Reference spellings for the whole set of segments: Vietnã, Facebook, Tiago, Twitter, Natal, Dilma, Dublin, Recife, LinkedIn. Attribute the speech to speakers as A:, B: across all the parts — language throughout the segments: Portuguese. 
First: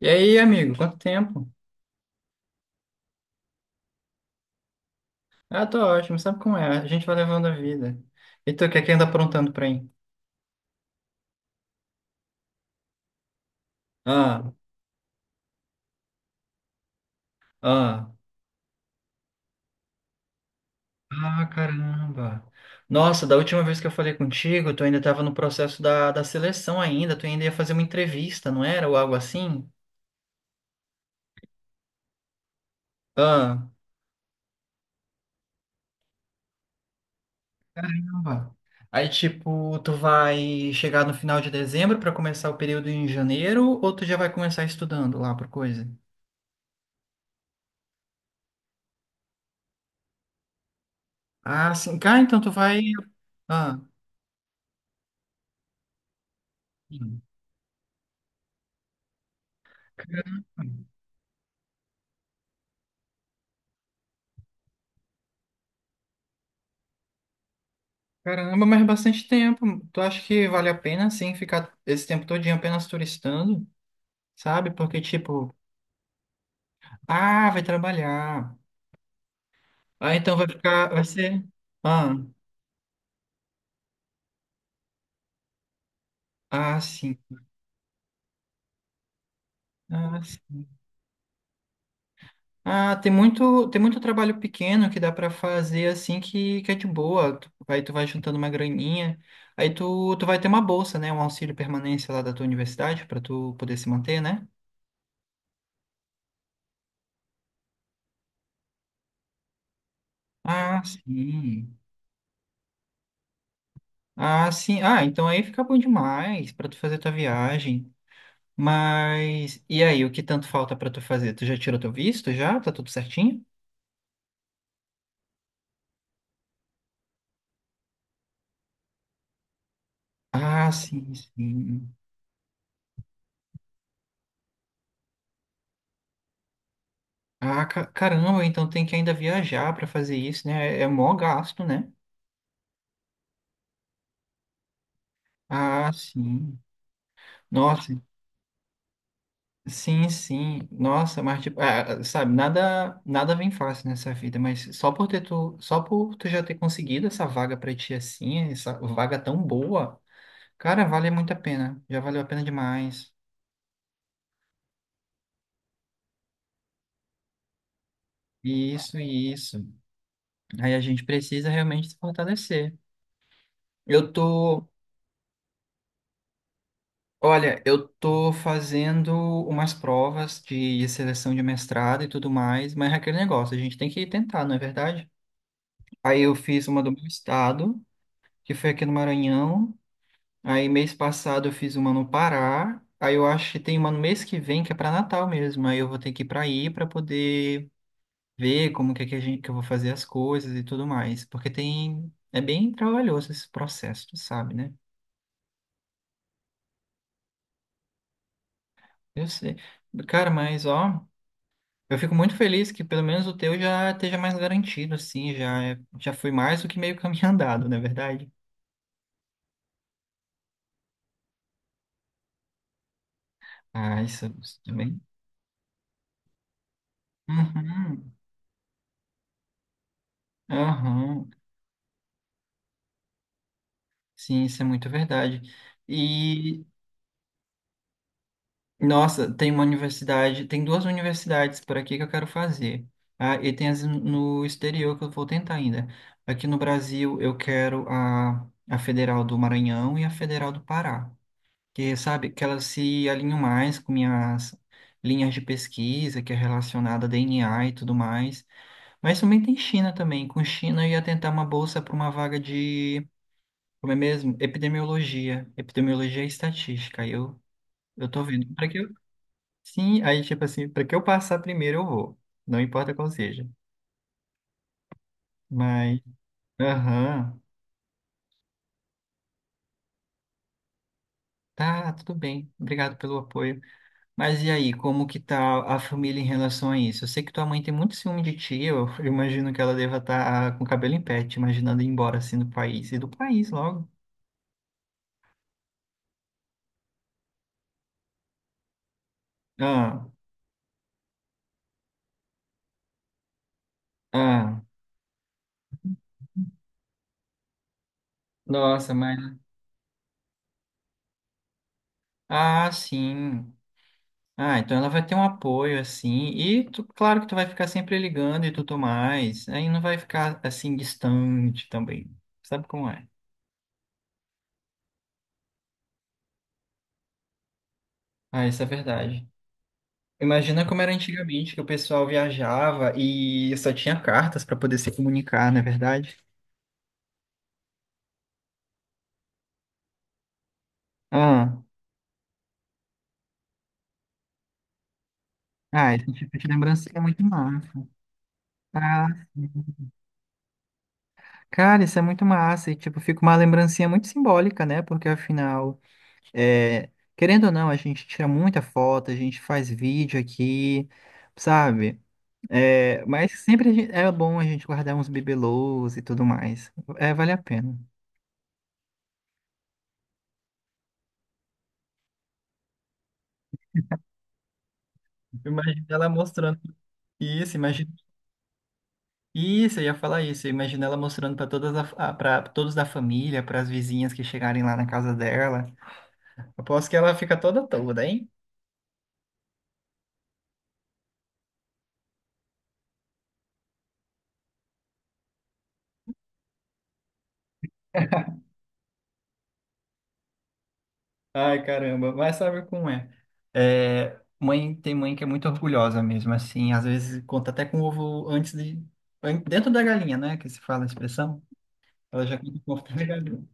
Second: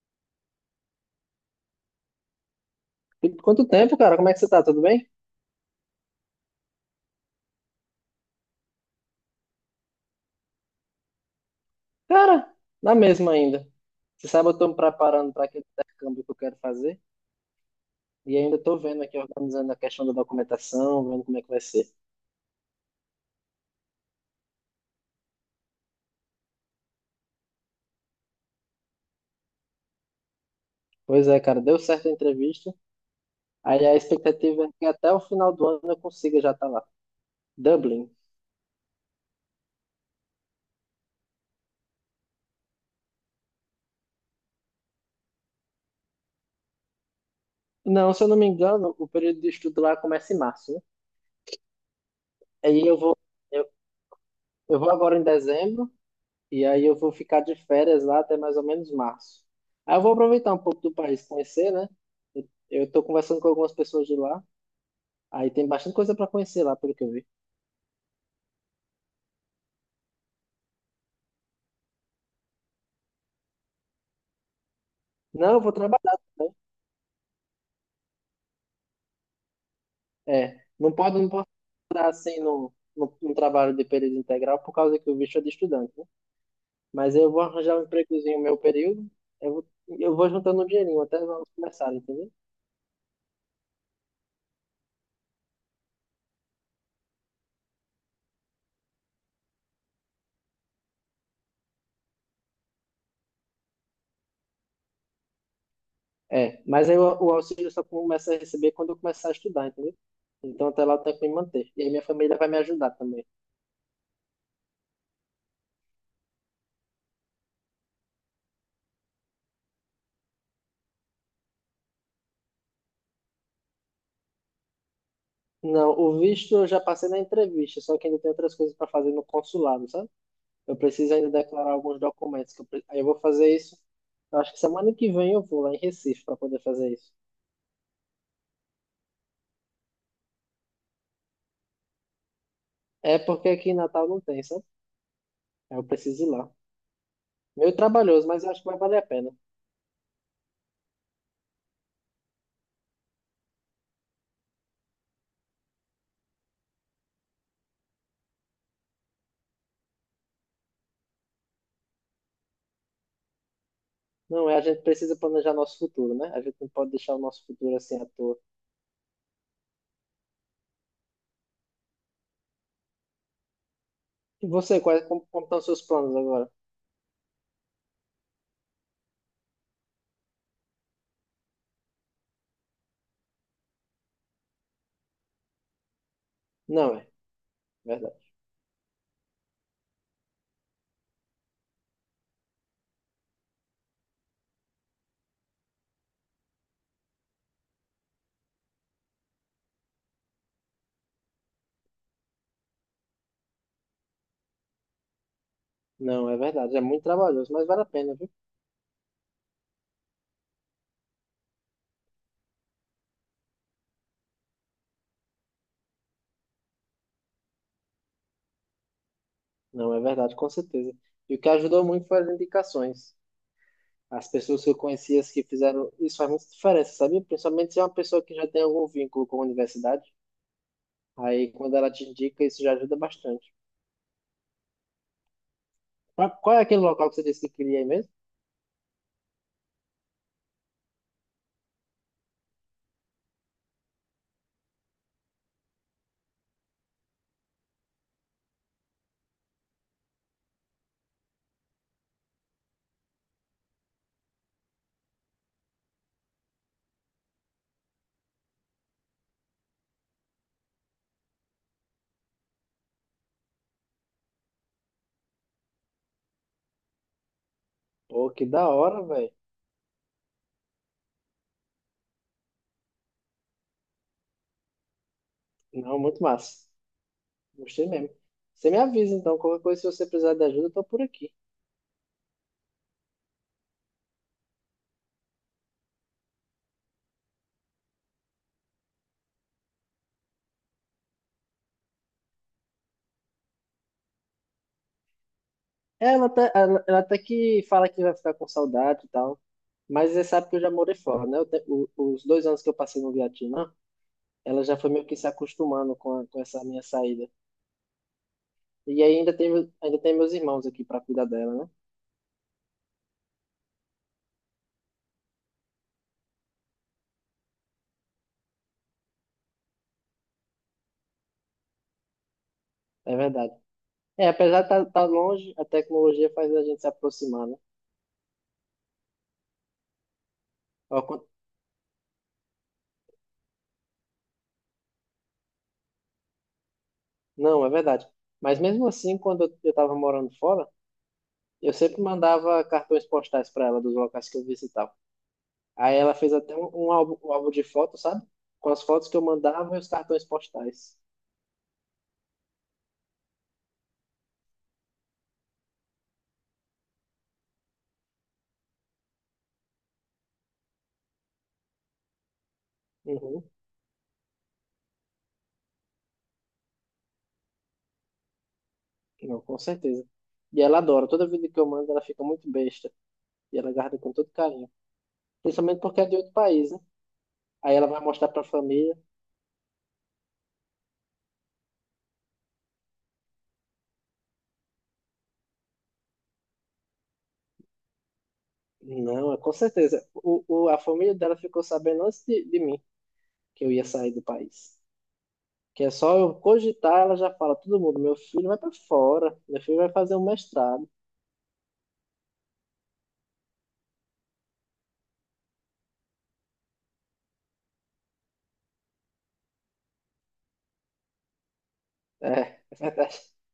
A: E aí, amigo, quanto tempo?
B: E quanto tempo, cara? Como é que você tá? Tudo bem?
A: Ah, tô ótimo, sabe como é? A gente vai levando a vida. E tu, o que é que anda aprontando pra mim?
B: Cara, na mesma ainda. Você sabe,
A: Ah,
B: eu tô me preparando para aquele intercâmbio que eu quero fazer
A: ah,
B: e ainda tô vendo aqui, organizando a questão da documentação, vendo como é
A: ah,
B: que vai ser.
A: caramba. Nossa, da última vez que eu falei contigo, tu ainda tava no processo da seleção ainda, tu ainda ia fazer uma entrevista, não era? Ou algo assim?
B: Pois é, cara, deu certo a entrevista.
A: Ah,
B: Aí a expectativa é que até o final do ano eu consiga já estar lá. Dublin.
A: caramba. Aí, tipo, tu vai chegar no final de dezembro pra começar o período em janeiro, ou tu já vai começar estudando lá por coisa?
B: Não, se eu não me engano, o período de estudo lá começa em março, né?
A: Ah, sim. Cara, então tu vai.
B: Aí eu vou, eu,
A: Ah,
B: eu vou agora em dezembro. E aí eu vou
A: sim.
B: ficar de férias lá até mais ou menos março. Aí eu vou aproveitar um pouco do país, conhecer, né? Eu tô conversando com algumas pessoas de lá. Aí tem bastante coisa para conhecer lá, pelo que eu vi.
A: Caramba, mas é bastante tempo. Tu acha que vale a pena, assim, ficar esse tempo todinho apenas turistando, sabe? Porque,
B: Não,
A: tipo,
B: eu vou trabalhar também.
A: ah, vai trabalhar. Ah, então vai
B: É,
A: ficar,
B: não
A: vai
B: pode me
A: ser...
B: botar
A: Ah,
B: assim no trabalho de período integral por causa que o bicho é de estudante, né?
A: ah,
B: Mas
A: sim.
B: eu vou arranjar um empregozinho no meu período. Eu vou, eu
A: Ah,
B: vou
A: sim.
B: juntando um dinheirinho até nós começar, entendeu?
A: Ah, tem muito trabalho pequeno que dá pra fazer, assim, que é de boa. Tu, aí tu vai juntando uma graninha. Aí tu vai ter uma bolsa, né? Um auxílio permanência lá da tua universidade pra tu poder se manter, né?
B: É, mas aí o auxílio eu só começa a receber quando eu começar a estudar, entendeu? Então
A: Ah,
B: até lá eu tenho que me manter.
A: sim.
B: E aí minha família vai me ajudar também.
A: Ah, sim. Ah, então aí fica bom demais pra tu fazer tua viagem. Mas e aí, o que tanto falta pra tu fazer? Tu já tirou teu visto já? Tá tudo certinho?
B: Não, o visto eu já passei na entrevista, só que ainda tem outras coisas para fazer no consulado, sabe?
A: Ah,
B: Eu
A: sim,
B: preciso ainda declarar
A: sim.
B: alguns documentos. Aí eu vou fazer isso. Eu acho que semana que vem eu vou lá em Recife para poder fazer isso.
A: Ah, caramba, então tem que ainda viajar pra fazer isso, né? É é mó gasto, né?
B: É porque aqui em Natal não tem, sabe? Aí eu
A: Ah,
B: preciso ir lá.
A: sim.
B: Meio
A: Nossa,
B: trabalhoso, mas eu acho que vai valer a pena.
A: sim, sim. Nossa, mas tipo, ah, sabe, nada, nada vem fácil nessa vida, mas só por tu já ter conseguido essa vaga pra ti assim, essa vaga tão boa. Cara, vale muito a pena. Já valeu a pena demais.
B: Não, é, a gente precisa planejar nosso futuro, né? A gente não pode deixar o nosso futuro assim à toa.
A: Isso, isso. Aí a gente precisa realmente se fortalecer. Eu
B: E
A: tô,
B: você, como estão os seus planos agora?
A: olha, eu tô fazendo umas provas de seleção de mestrado e tudo mais, mas é aquele negócio, a gente tem que tentar, não é verdade? Aí eu fiz uma do
B: Não,
A: meu
B: é
A: estado,
B: verdade.
A: que foi aqui no Maranhão. Aí mês passado eu fiz uma no Pará. Aí eu acho que tem uma no mês que vem que é para Natal mesmo. Aí eu vou ter que ir para aí para poder ver como que, é que, a gente, que eu vou fazer as coisas e tudo mais. Porque tem. É bem trabalhoso esse processo, tu sabe, né?
B: Não, é verdade. É muito trabalhoso, mas vale a pena, viu?
A: Eu sei. Cara, mas ó, eu fico muito feliz que pelo menos o teu já esteja mais garantido, assim, já, já foi mais do que meio caminho andado, não é verdade?
B: Não, é verdade, com certeza. E o que ajudou muito foi as indicações.
A: Ah, isso,
B: As
A: isso
B: pessoas que eu
A: também.
B: conhecia que fizeram isso faz muita diferença, sabia? Principalmente se é uma
A: Uhum,
B: pessoa que já tem algum vínculo com a universidade.
A: aham.
B: Aí, quando ela te indica, isso já ajuda bastante.
A: Sim, isso é muito verdade.
B: Mas qual é
A: E
B: aquele local que você disse que queria ir mesmo?
A: nossa, tem uma universidade, tem duas universidades por aqui que eu quero fazer. Ah, e tem as no exterior que eu vou tentar ainda. Aqui no Brasil eu quero a Federal do Maranhão e a Federal do Pará, que sabe que elas se alinham mais com minhas linhas de pesquisa, que é relacionada a DNA e tudo mais. Mas também tem China também. Com China eu ia tentar uma bolsa para uma vaga de, como é mesmo? Epidemiologia, epidemiologia e estatística. Aí eu tô
B: Pô, que
A: vendo.
B: da hora, velho.
A: Sim, aí tipo assim, para que eu passar primeiro eu vou. Não importa qual seja.
B: Não,
A: Mas,
B: muito massa.
A: aham,
B: Gostei mesmo. Você me avisa, então, qualquer coisa, se você precisar de ajuda, eu tô por aqui.
A: tá, tudo bem. Obrigado pelo apoio. Mas e aí, como que tá a família em relação a isso? Eu sei que tua mãe tem muito ciúme de ti, eu imagino que ela deva estar com o cabelo em pé, te imaginando ir embora assim do país. E do país logo.
B: Ela até que fala que vai ficar com saudade e tal.
A: Ah,
B: Mas você sabe que eu já morei fora, né? Os 2 anos que eu passei no Vietnã.
A: ah.
B: Ela já foi meio que se acostumando com, com essa minha saída.
A: Nossa,
B: E aí ainda
A: mas.
B: tem, ainda tem meus irmãos aqui para cuidar dela, né?
A: Ah, sim. Ah, então ela vai ter um apoio, assim, e claro que tu vai ficar sempre ligando e tudo mais, aí não vai ficar, assim, distante também, sabe como é?
B: É verdade. É, apesar de estar tá longe, a tecnologia faz a gente se aproximar, né?
A: Ah, isso é verdade. Imagina como era
B: Ó, quan-
A: antigamente, que o pessoal viajava e só tinha cartas para poder se comunicar, não é verdade?
B: Não, é verdade. Mas mesmo assim, quando eu estava morando fora,
A: Ah,
B: eu sempre mandava cartões postais para ela dos locais que eu visitava.
A: ah,
B: Aí
A: esse
B: ela fez
A: tipo de
B: até um
A: lembrancinha é
B: álbum,
A: muito
B: um álbum de
A: massa.
B: fotos, sabe? Com as
A: Ah,
B: fotos que eu mandava e
A: sim.
B: os cartões postais.
A: Cara, isso é muito massa, e tipo, fica uma lembrancinha muito simbólica, né? Porque afinal... É, querendo ou não, a gente tira muita foto, a gente faz vídeo aqui, sabe? É, mas
B: Uhum.
A: sempre a é bom a gente guardar uns bibelôs e tudo mais. É, vale a pena.
B: Não, com certeza. E ela adora. Toda vida que eu mando, ela fica muito besta. E ela guarda com todo carinho. Principalmente
A: Imagina
B: porque é
A: ela
B: de outro
A: mostrando
B: país, né?
A: isso,
B: Aí ela
A: imagina
B: vai mostrar pra família.
A: isso, eu ia falar isso. Imagina ela mostrando para para todos da família, para as vizinhas que chegarem lá na casa dela. Aposto que ela fica toda toda, hein?
B: Não, é com certeza. A família dela ficou sabendo antes de mim que eu ia sair do país. Que é só eu cogitar, ela já fala, todo mundo, meu filho vai pra fora, meu filho vai fazer um mestrado.
A: Ai, caramba, mas sabe como é? É, mãe tem mãe que é muito orgulhosa mesmo, assim, às vezes conta até com o ovo antes de dentro da galinha, né, que se fala a expressão. Ela
B: É,
A: já conta com o
B: é
A: ovo dentro da
B: verdade.
A: galinha.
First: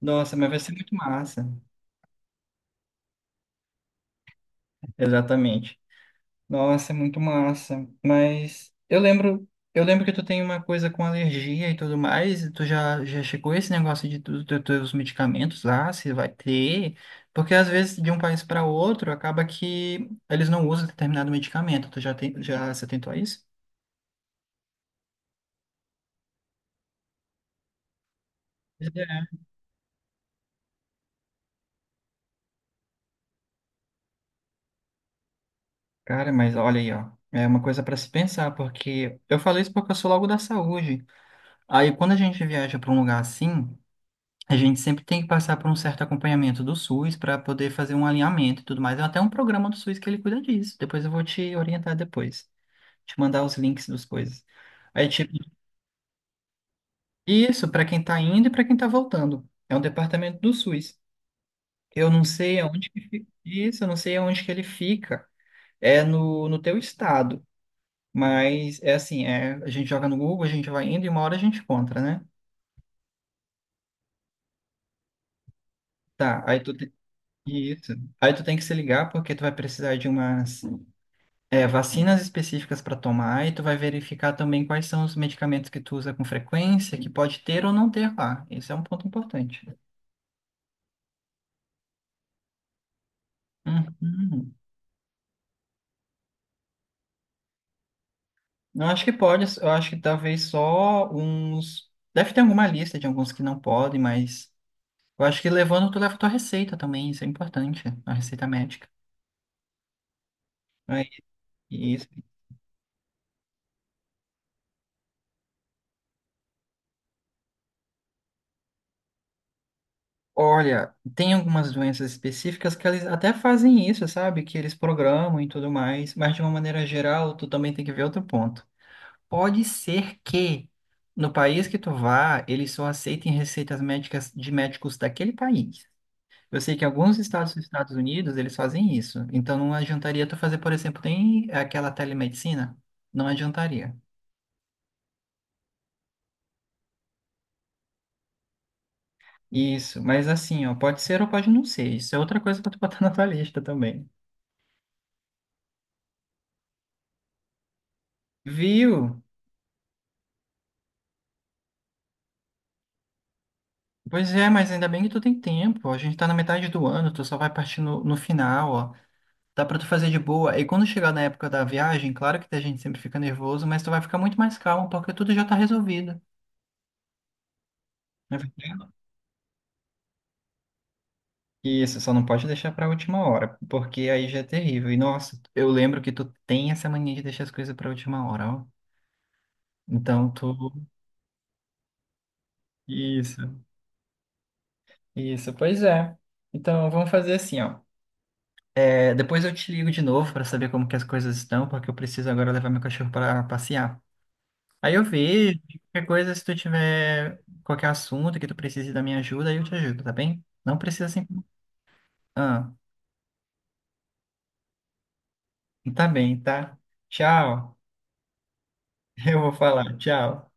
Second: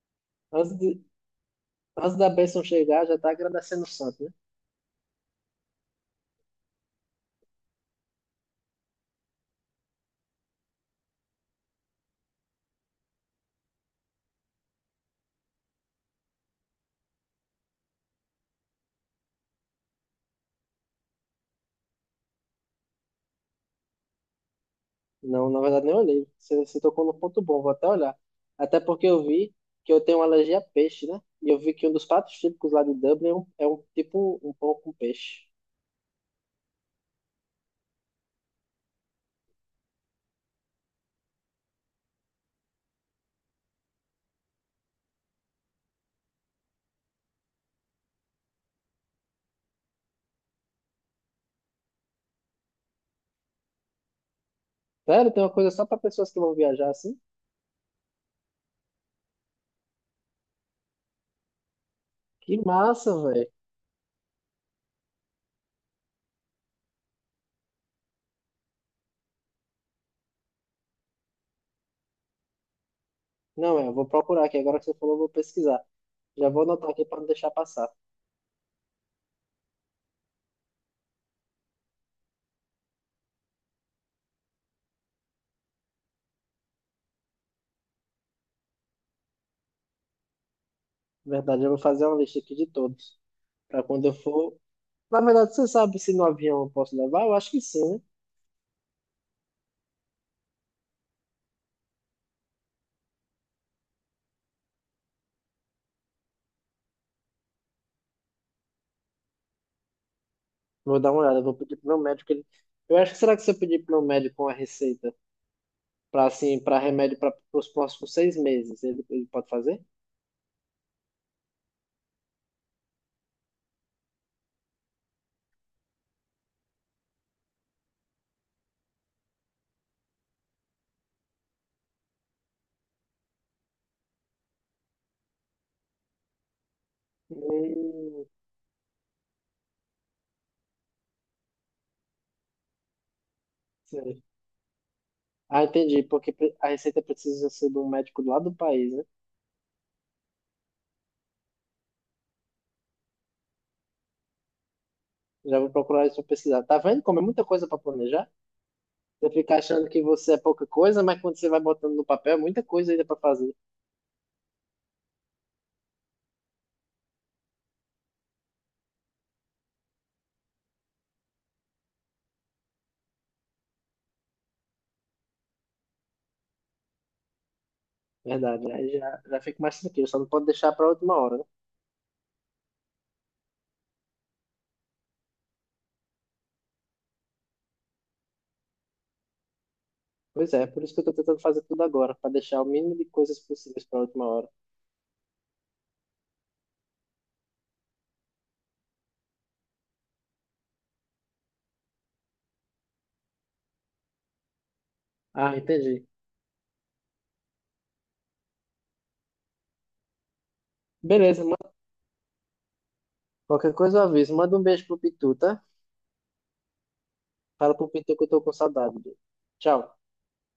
A: Nossa, mas vai ser
B: Antes,
A: muito
B: de,
A: massa.
B: antes da bênção chegar, já tá agradecendo o santo, né?
A: Exatamente. Nossa, é muito massa. Mas eu lembro que tu tem uma coisa com alergia e tudo mais. E tu já, já chegou esse negócio de tu, teus medicamentos lá, se vai ter? Porque às vezes de um país para outro acaba que eles não usam determinado medicamento. Tu já tem, já se atentou a isso?
B: Não, na verdade, nem olhei. Você tocou no ponto bom, vou até olhar. Até
A: Pois
B: porque eu
A: é.
B: vi que eu tenho uma alergia a peixe, né? E eu vi que um dos pratos típicos lá de Dublin é um tipo um pão com peixe.
A: Cara, mas olha aí, ó. É uma coisa para se pensar, porque eu falei isso porque eu sou logo da saúde. Aí quando a gente viaja para um lugar assim. A gente sempre tem que passar por um certo acompanhamento do SUS para poder fazer um alinhamento e tudo mais. É até um programa do SUS que ele cuida disso. Depois eu vou te orientar depois, te mandar os links das coisas. Aí,
B: Sério,
A: tipo,
B: tem uma coisa só para pessoas que vão viajar assim?
A: isso para quem está indo e para quem está voltando. É um departamento do SUS. Eu não
B: Que
A: sei aonde que
B: massa,
A: fica
B: velho.
A: isso, eu não sei aonde que ele fica. É no teu estado. Mas é assim, é, a gente joga no Google, a gente vai indo e uma hora a gente encontra, né?
B: Não, é, eu vou procurar aqui. Agora que você falou, eu vou pesquisar.
A: Tá,
B: Já
A: aí
B: vou
A: tu,
B: anotar aqui para não deixar passar.
A: isso. Aí tu tem que se ligar porque tu vai precisar de umas é, vacinas específicas para tomar e tu vai verificar também quais são os medicamentos que tu usa com frequência, que pode ter ou não ter lá. Esse é um ponto importante.
B: Na verdade, eu vou fazer uma lista aqui de todos. Para quando eu
A: Uhum.
B: for. Na verdade, você sabe se no avião eu posso levar? Eu acho que sim, né?
A: Eu acho que pode, eu acho que talvez só uns. Deve ter alguma lista de alguns que não podem, mas eu acho que levando, tu leva tua receita também, isso é importante, a receita médica.
B: Vou
A: É
B: dar uma olhada. Eu vou pedir pro meu
A: isso.
B: médico. Ele... Eu acho que será que se eu pedir pro meu médico uma receita para assim, para remédio para os próximos 6 meses, ele pode fazer?
A: Olha, tem algumas doenças específicas que eles até fazem isso, sabe? Que eles programam e tudo mais, mas de uma maneira geral, tu também tem que ver outro ponto. Pode ser que no país que tu vá, eles só aceitem receitas médicas de médicos daquele país. Eu sei que alguns estados dos Estados
B: Hum,
A: Unidos, eles fazem isso. Então não adiantaria tu fazer, por exemplo, tem aquela telemedicina. Não adiantaria.
B: sei. Ah, entendi. A receita precisa ser de um médico lá do país, né?
A: Isso, mas assim, ó, pode ser ou pode não ser. Isso é outra coisa para tu botar na tua lista também.
B: Já vou procurar isso pra pesquisar. Tá vendo como é muita coisa pra planejar?
A: Viu?
B: Você fica achando que você é pouca coisa, mas quando você vai botando no papel, é muita coisa ainda pra fazer.
A: Pois é, mas ainda bem que tu tem tempo. A gente tá na metade do ano, tu só vai partir no final, ó. Dá pra tu fazer de boa. E quando chegar na época da viagem, claro que a gente sempre fica nervoso, mas tu vai ficar muito mais calmo porque tudo já tá resolvido. Né?
B: Verdade, né? Aí já fica mais tranquilo, só não pode deixar pra última hora, né?
A: Isso, só não pode deixar pra última hora, porque aí já é terrível. E nossa, eu lembro que tu tem essa mania de deixar as coisas pra última hora, ó. Então
B: Pois
A: tu.
B: é, por isso que eu tô tentando fazer tudo agora, pra deixar o mínimo de coisas
A: Isso,
B: possíveis pra última hora.
A: isso, pois é. Então vamos fazer assim, ó. É, depois eu te ligo de novo pra saber como que as coisas estão, porque eu preciso agora levar meu cachorro pra passear. Aí eu
B: Ah,
A: vejo, qualquer
B: entendi.
A: coisa, se tu tiver qualquer assunto que tu precise da minha ajuda, aí eu te ajudo, tá bem? Não precisa assim.
B: Beleza,
A: Ah,
B: qualquer coisa eu aviso. Manda um beijo pro Pitu, tá?
A: tá bem, tá?
B: Fala
A: Tchau.
B: pro Pitu que eu tô com saudade dele.
A: Eu vou falar,
B: Tchau.
A: tchau.